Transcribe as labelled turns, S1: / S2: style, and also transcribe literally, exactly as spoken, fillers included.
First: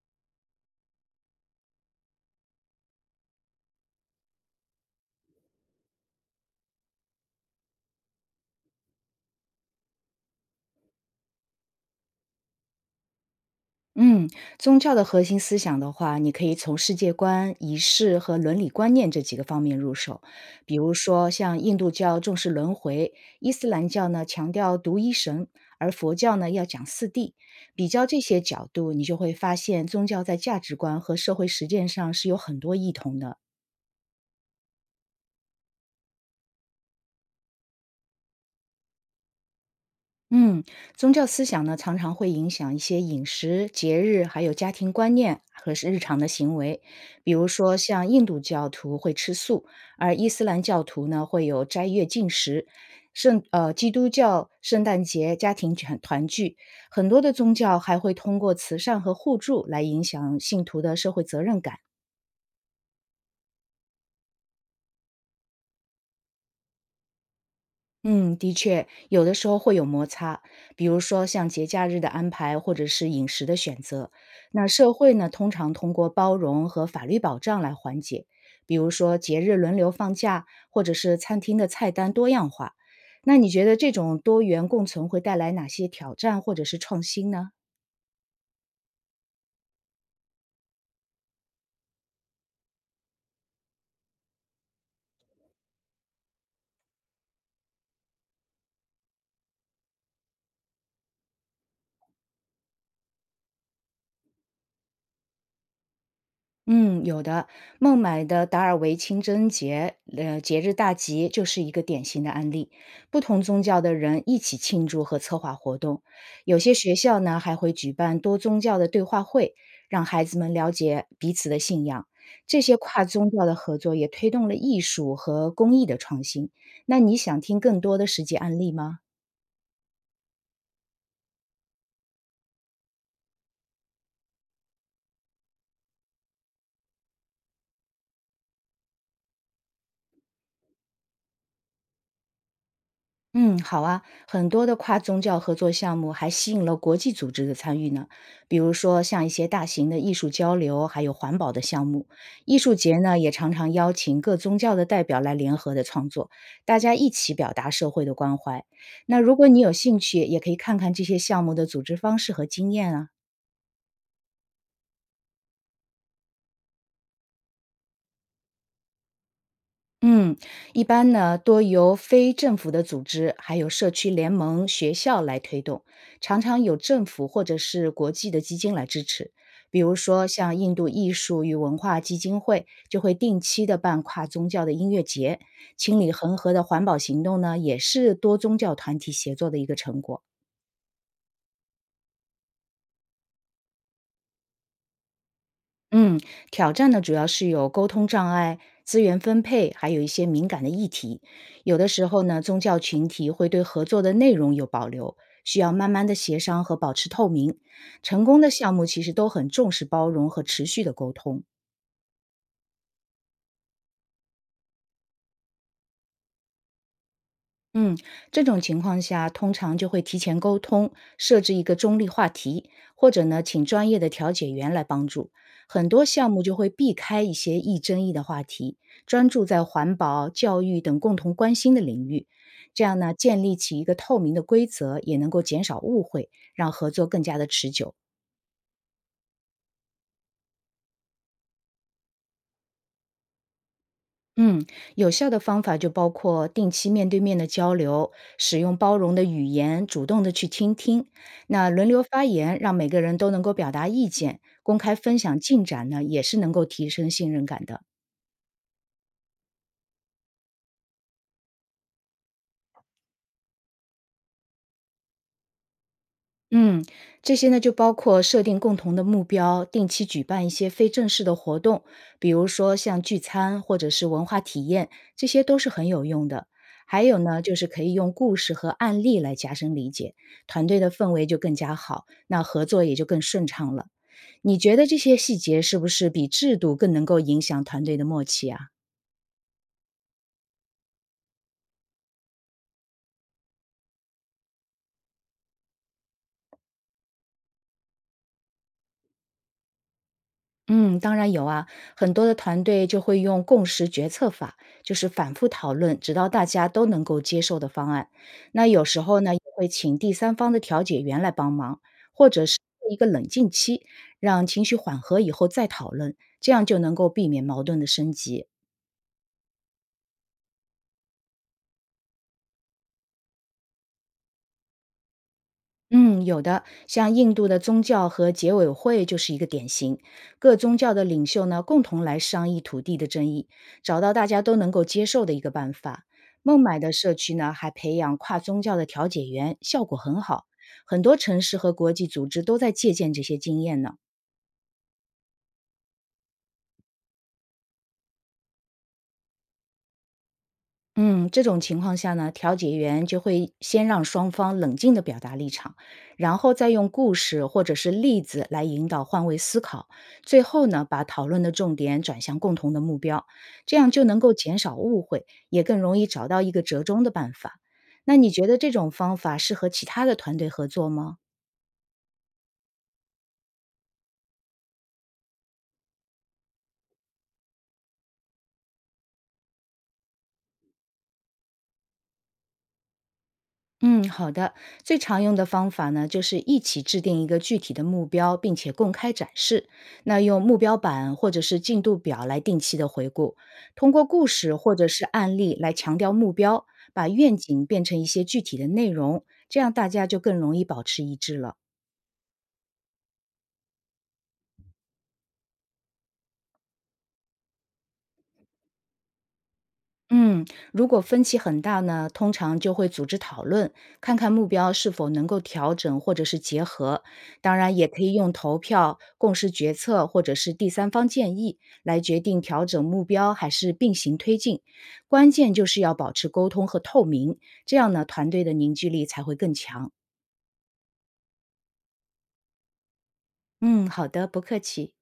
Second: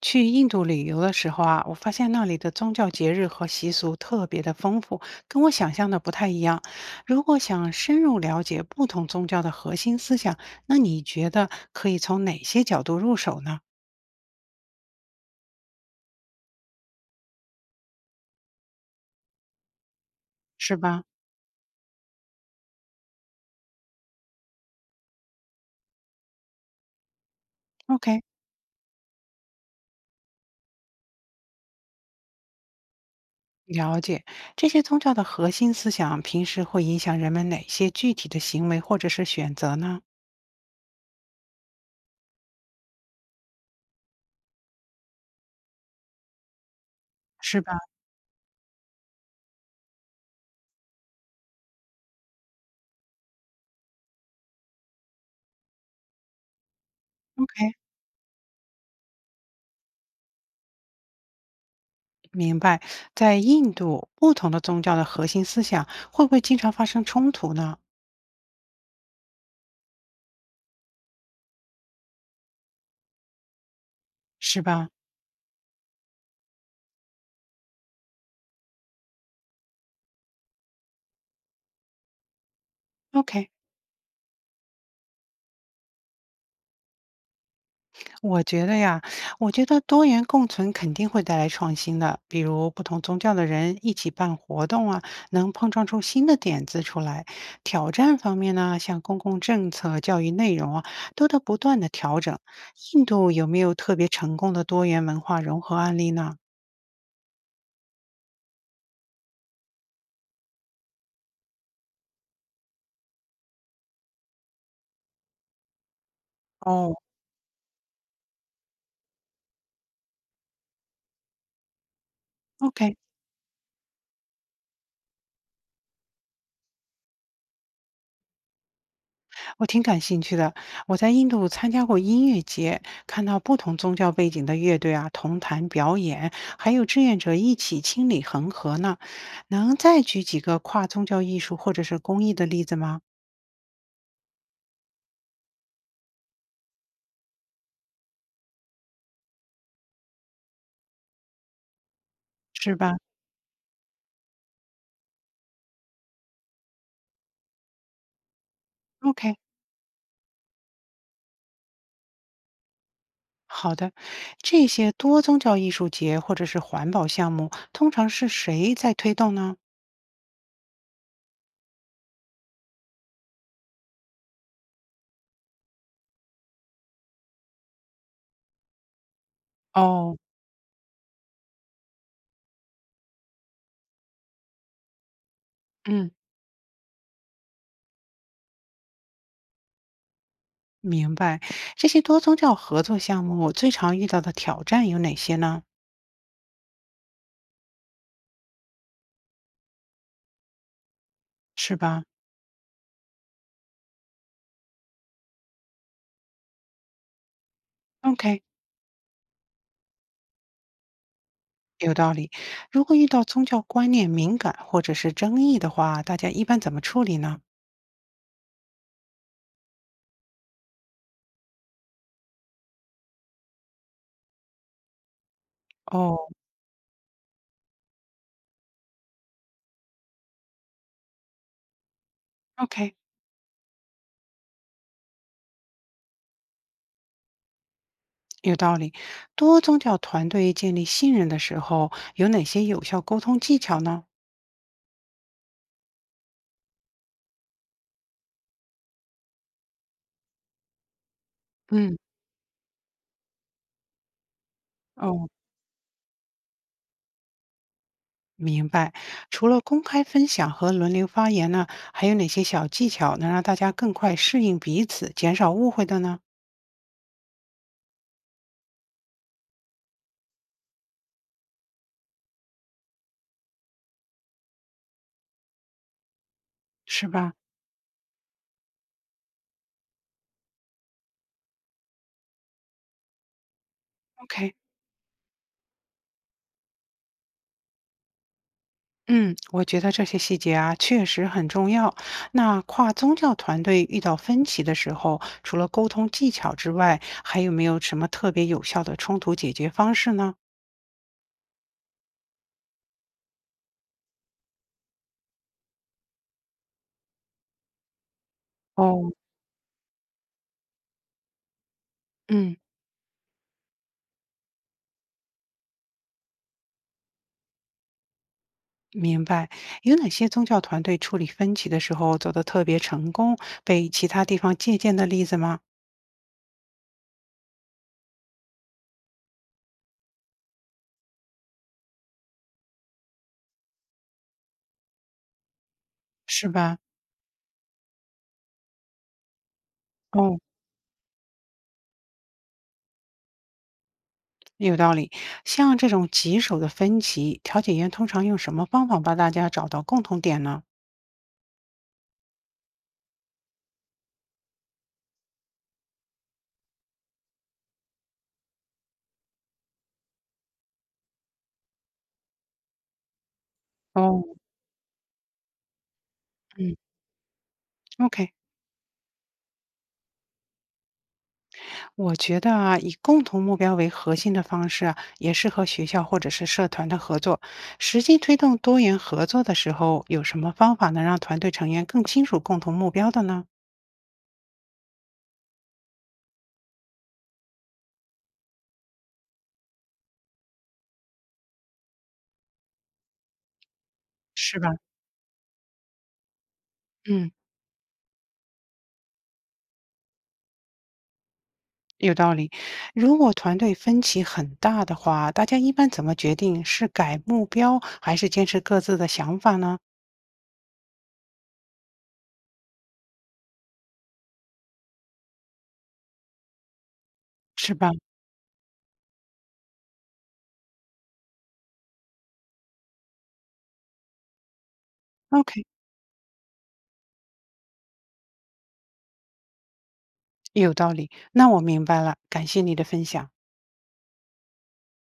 S1: 去印度旅游的时候啊，我发现那里的宗教节日和习俗特别的丰富，跟我想象的不太一样。如果想深入了解不同宗教的核心思想，那你觉得可以从哪些角度入手呢？
S2: 嗯，宗教的核心思想的话，你可以从世界观、仪式和伦理观念这几个方面入手。比
S1: 是
S2: 如
S1: 吧
S2: 说，像印度教重视轮回，伊斯兰教呢强调独一神，而佛教呢要讲四谛。比较这
S1: ？OK，
S2: 些角度，你就会发现宗教在价值观和社会实践上是有很多异同的。
S1: 了解这些宗教的核心思想，平时会影响人们哪些具体的行为或者是选择呢？
S2: 嗯，宗教思想呢，常常会影响一些饮食、节日，还有家庭观念和是日常的行为。比如
S1: 是
S2: 说，
S1: 吧
S2: 像印度教徒会吃素，而伊斯兰教徒呢会有斋月禁食。圣呃，基督教圣诞节家庭团团聚，很多的宗
S1: ？OK，
S2: 教还会通过慈善和互助来影响信徒的社会责任感。
S1: 明白。在印度，不同的宗教的核心思想会不会经常发生冲突呢？
S2: 嗯，的确，有的时候会有摩擦，比如说像节假日的安排，或者是饮食的选择。
S1: 是
S2: 那
S1: 吧？
S2: 社会呢，通常通过包容和法律保障来缓解，比如说节日轮流放假，或者是餐厅的菜单多样化。那你
S1: OK，
S2: 觉得这种多元共存会带来哪些挑战或者是创新呢？
S1: 我觉得呀，我觉得多元共存肯定会带来创新的，比如不同宗教的人一起办活动啊，能碰撞出新的点子出来。挑战方面呢，像公共政策、教育内容啊，都得不断的调整。印度有没有特别成功的多元文化融合案例呢？
S2: 嗯，有的。孟买的达尔维清真节，呃，节日大集就是一个典型的案例。不同宗教的人一起庆祝和策划活动，有些
S1: 哦
S2: 学校呢还会举办多宗教的对话会，让孩子们了解彼此的信仰。这些
S1: ，OK，
S2: 跨宗教的合作也推动了艺术和工艺的创新。那你想听更多的实际案例吗？
S1: 我挺感兴趣的。我在印度参加过音乐节，看到不同宗教背景的乐队啊，同台表演，还有志愿者一起清理恒河呢。能再举几个跨宗教艺术或者是公益的例子吗？
S2: 嗯，好啊，很多的跨宗教合作项目还吸引了国际组织的参与呢，比如说像一些大型的艺术交流，还有环保的项目。艺
S1: 是
S2: 术
S1: 吧
S2: 节呢，也常常邀请各宗教的代表来联合的创作，大家一起表达社会的关怀。那如
S1: ？OK，
S2: 果你有兴趣，也可以看看这些项目的组织方式和经验啊。
S1: 好的。这些多宗教艺术节或者是环保项目，通常是谁在推动呢？
S2: 嗯，一般呢，多由非政府的组织、还有社区联盟、学校来推动，常常有政府或者是国际的基金来支持。比如
S1: 哦，
S2: 说，像印度艺术与文化基金会就会定期的办跨宗教的音乐节，清
S1: 嗯，
S2: 理恒河的环保行动呢，也是多宗教团体协作的一个成果。
S1: 明白。这些多宗教合作项目我最常遇到的挑战有哪些呢？
S2: 嗯，挑战呢主要是有沟通障碍、资源分配，还有一些敏感的议题。
S1: 是
S2: 有的
S1: 吧
S2: 时候呢，宗教群体会对合作的内容有保留，需要慢慢的协商和保持透明。成功
S1: ？OK，
S2: 的项目其实都很重视包容和持续的沟通。
S1: 有道理。如果遇到宗教观念敏感或者是争议的话，大家一般怎么处理呢？
S2: 嗯，这种情况下，通常就会提前沟通，设置一个中立话题，或者呢，请专业的调解员来帮助。很多项
S1: 哦
S2: 目就会避开一些易争议的话题，专注在环保、教育等共同关心的领域。这
S1: ，OK，
S2: 样呢，建立起一个透明的规则，也能够减少误会，让合作更加的持久。
S1: 有道理。多宗教团队建立信任的时候，有哪些有效沟通技巧呢？
S2: 嗯，有效的方法就包括定期面对面的交流，使用包容的语言，主动的去倾听。那轮
S1: 嗯，
S2: 流发言，让每个人都能够表达意见，公开分
S1: 哦，
S2: 享进展呢，也是能够提升信任感的。
S1: 明白。除了公开分享和轮流发言呢，还有哪些小技巧能让大家更快适应彼此，减少误会的呢？
S2: 嗯，这些呢就包括设定共同的目标，定期举办一些非正式的活动，比如说像聚餐或者是文化体验，这些都是很有用的。还
S1: 是
S2: 有
S1: 吧
S2: 呢，就是可以用故事和案例来加深理解，团队的氛围就更加好，那合作也就更顺畅了。
S1: ？OK。
S2: 你觉得这些细节是不是比制度更能够影响团队的默契啊？
S1: 嗯，我觉得这些细节啊确实很重要。那跨宗教团队遇到分歧的时候，除了沟通技巧之外，还有没有什么特别有效的冲突解决方式呢？
S2: 嗯，当然有啊，很多的团队就会用共识决策法，就是反复讨论，直到大家都能够接受的方案。那有时
S1: 哦，
S2: 候呢，也会请第三方的调解员来帮忙，或者
S1: 嗯，
S2: 是一个冷静期，让情绪缓和以后再讨论，这样就能够避免矛盾的升级。
S1: 明白。有哪些宗教团队处理分歧的时候走得特别成功，被其他地方借鉴的例子吗？
S2: 嗯，有的，像印度的宗教和结委会就是一个典型。各宗教的领袖呢，共同来商议土地的争议，找到大家都能够接受的一个办法。
S1: 是
S2: 孟
S1: 吧？
S2: 买的社区呢，还培养跨宗教的调解员，效果很
S1: 哦，
S2: 好。很多城市和国际组织都在借鉴这些经验呢。
S1: 有道理。像这种棘手的分歧，调解员通常用什么方法帮大家找到共同点呢？
S2: 嗯，这种情况下呢，调解员就会先让双方冷静地表达立场，然后再用故事或者是例子来引导换位思考，最后呢，把讨论的重点转向共同的目标，这样就能
S1: 哦，
S2: 够减少误会，也更容易找到一个
S1: 嗯
S2: 折中的办法。那你
S1: ，OK。
S2: 觉得这种方法适合其他的团队合作吗？
S1: 我觉得啊，以共同目标为核心的方式啊，也是和学校或者是社团的合作。实际推动多元合作的时候，有什么方法能让团队成员更清楚共同目标的呢？
S2: 嗯，好的。最常用的方法呢，就是一起制定一个具体的目标，并且公开展示。那用目标板或者是进度表来定期的回顾，通过故事
S1: 是吧？
S2: 或者是案例来强调目标，把
S1: 嗯，
S2: 愿景变成一些具体的内容，这样大家就更容易保持一致了。
S1: 有道理。如果团队分歧很大的话，大家一般怎么决定是改目标还是坚持各自的想法呢？
S2: 嗯，如果分歧很大呢，通常就会组织讨论，看看目标是否能够调整或者是结合。当
S1: 是
S2: 然，也
S1: 吧
S2: 可以用投票、共识决策或者是第三方建议来决定调整目标还是并行推进。关键
S1: ？OK，
S2: 就是要保持沟通和透明，这样呢，团队的凝聚力才会更强。
S1: 有道理。那我明白了，感谢你的分享。
S2: 嗯，好的，不客气。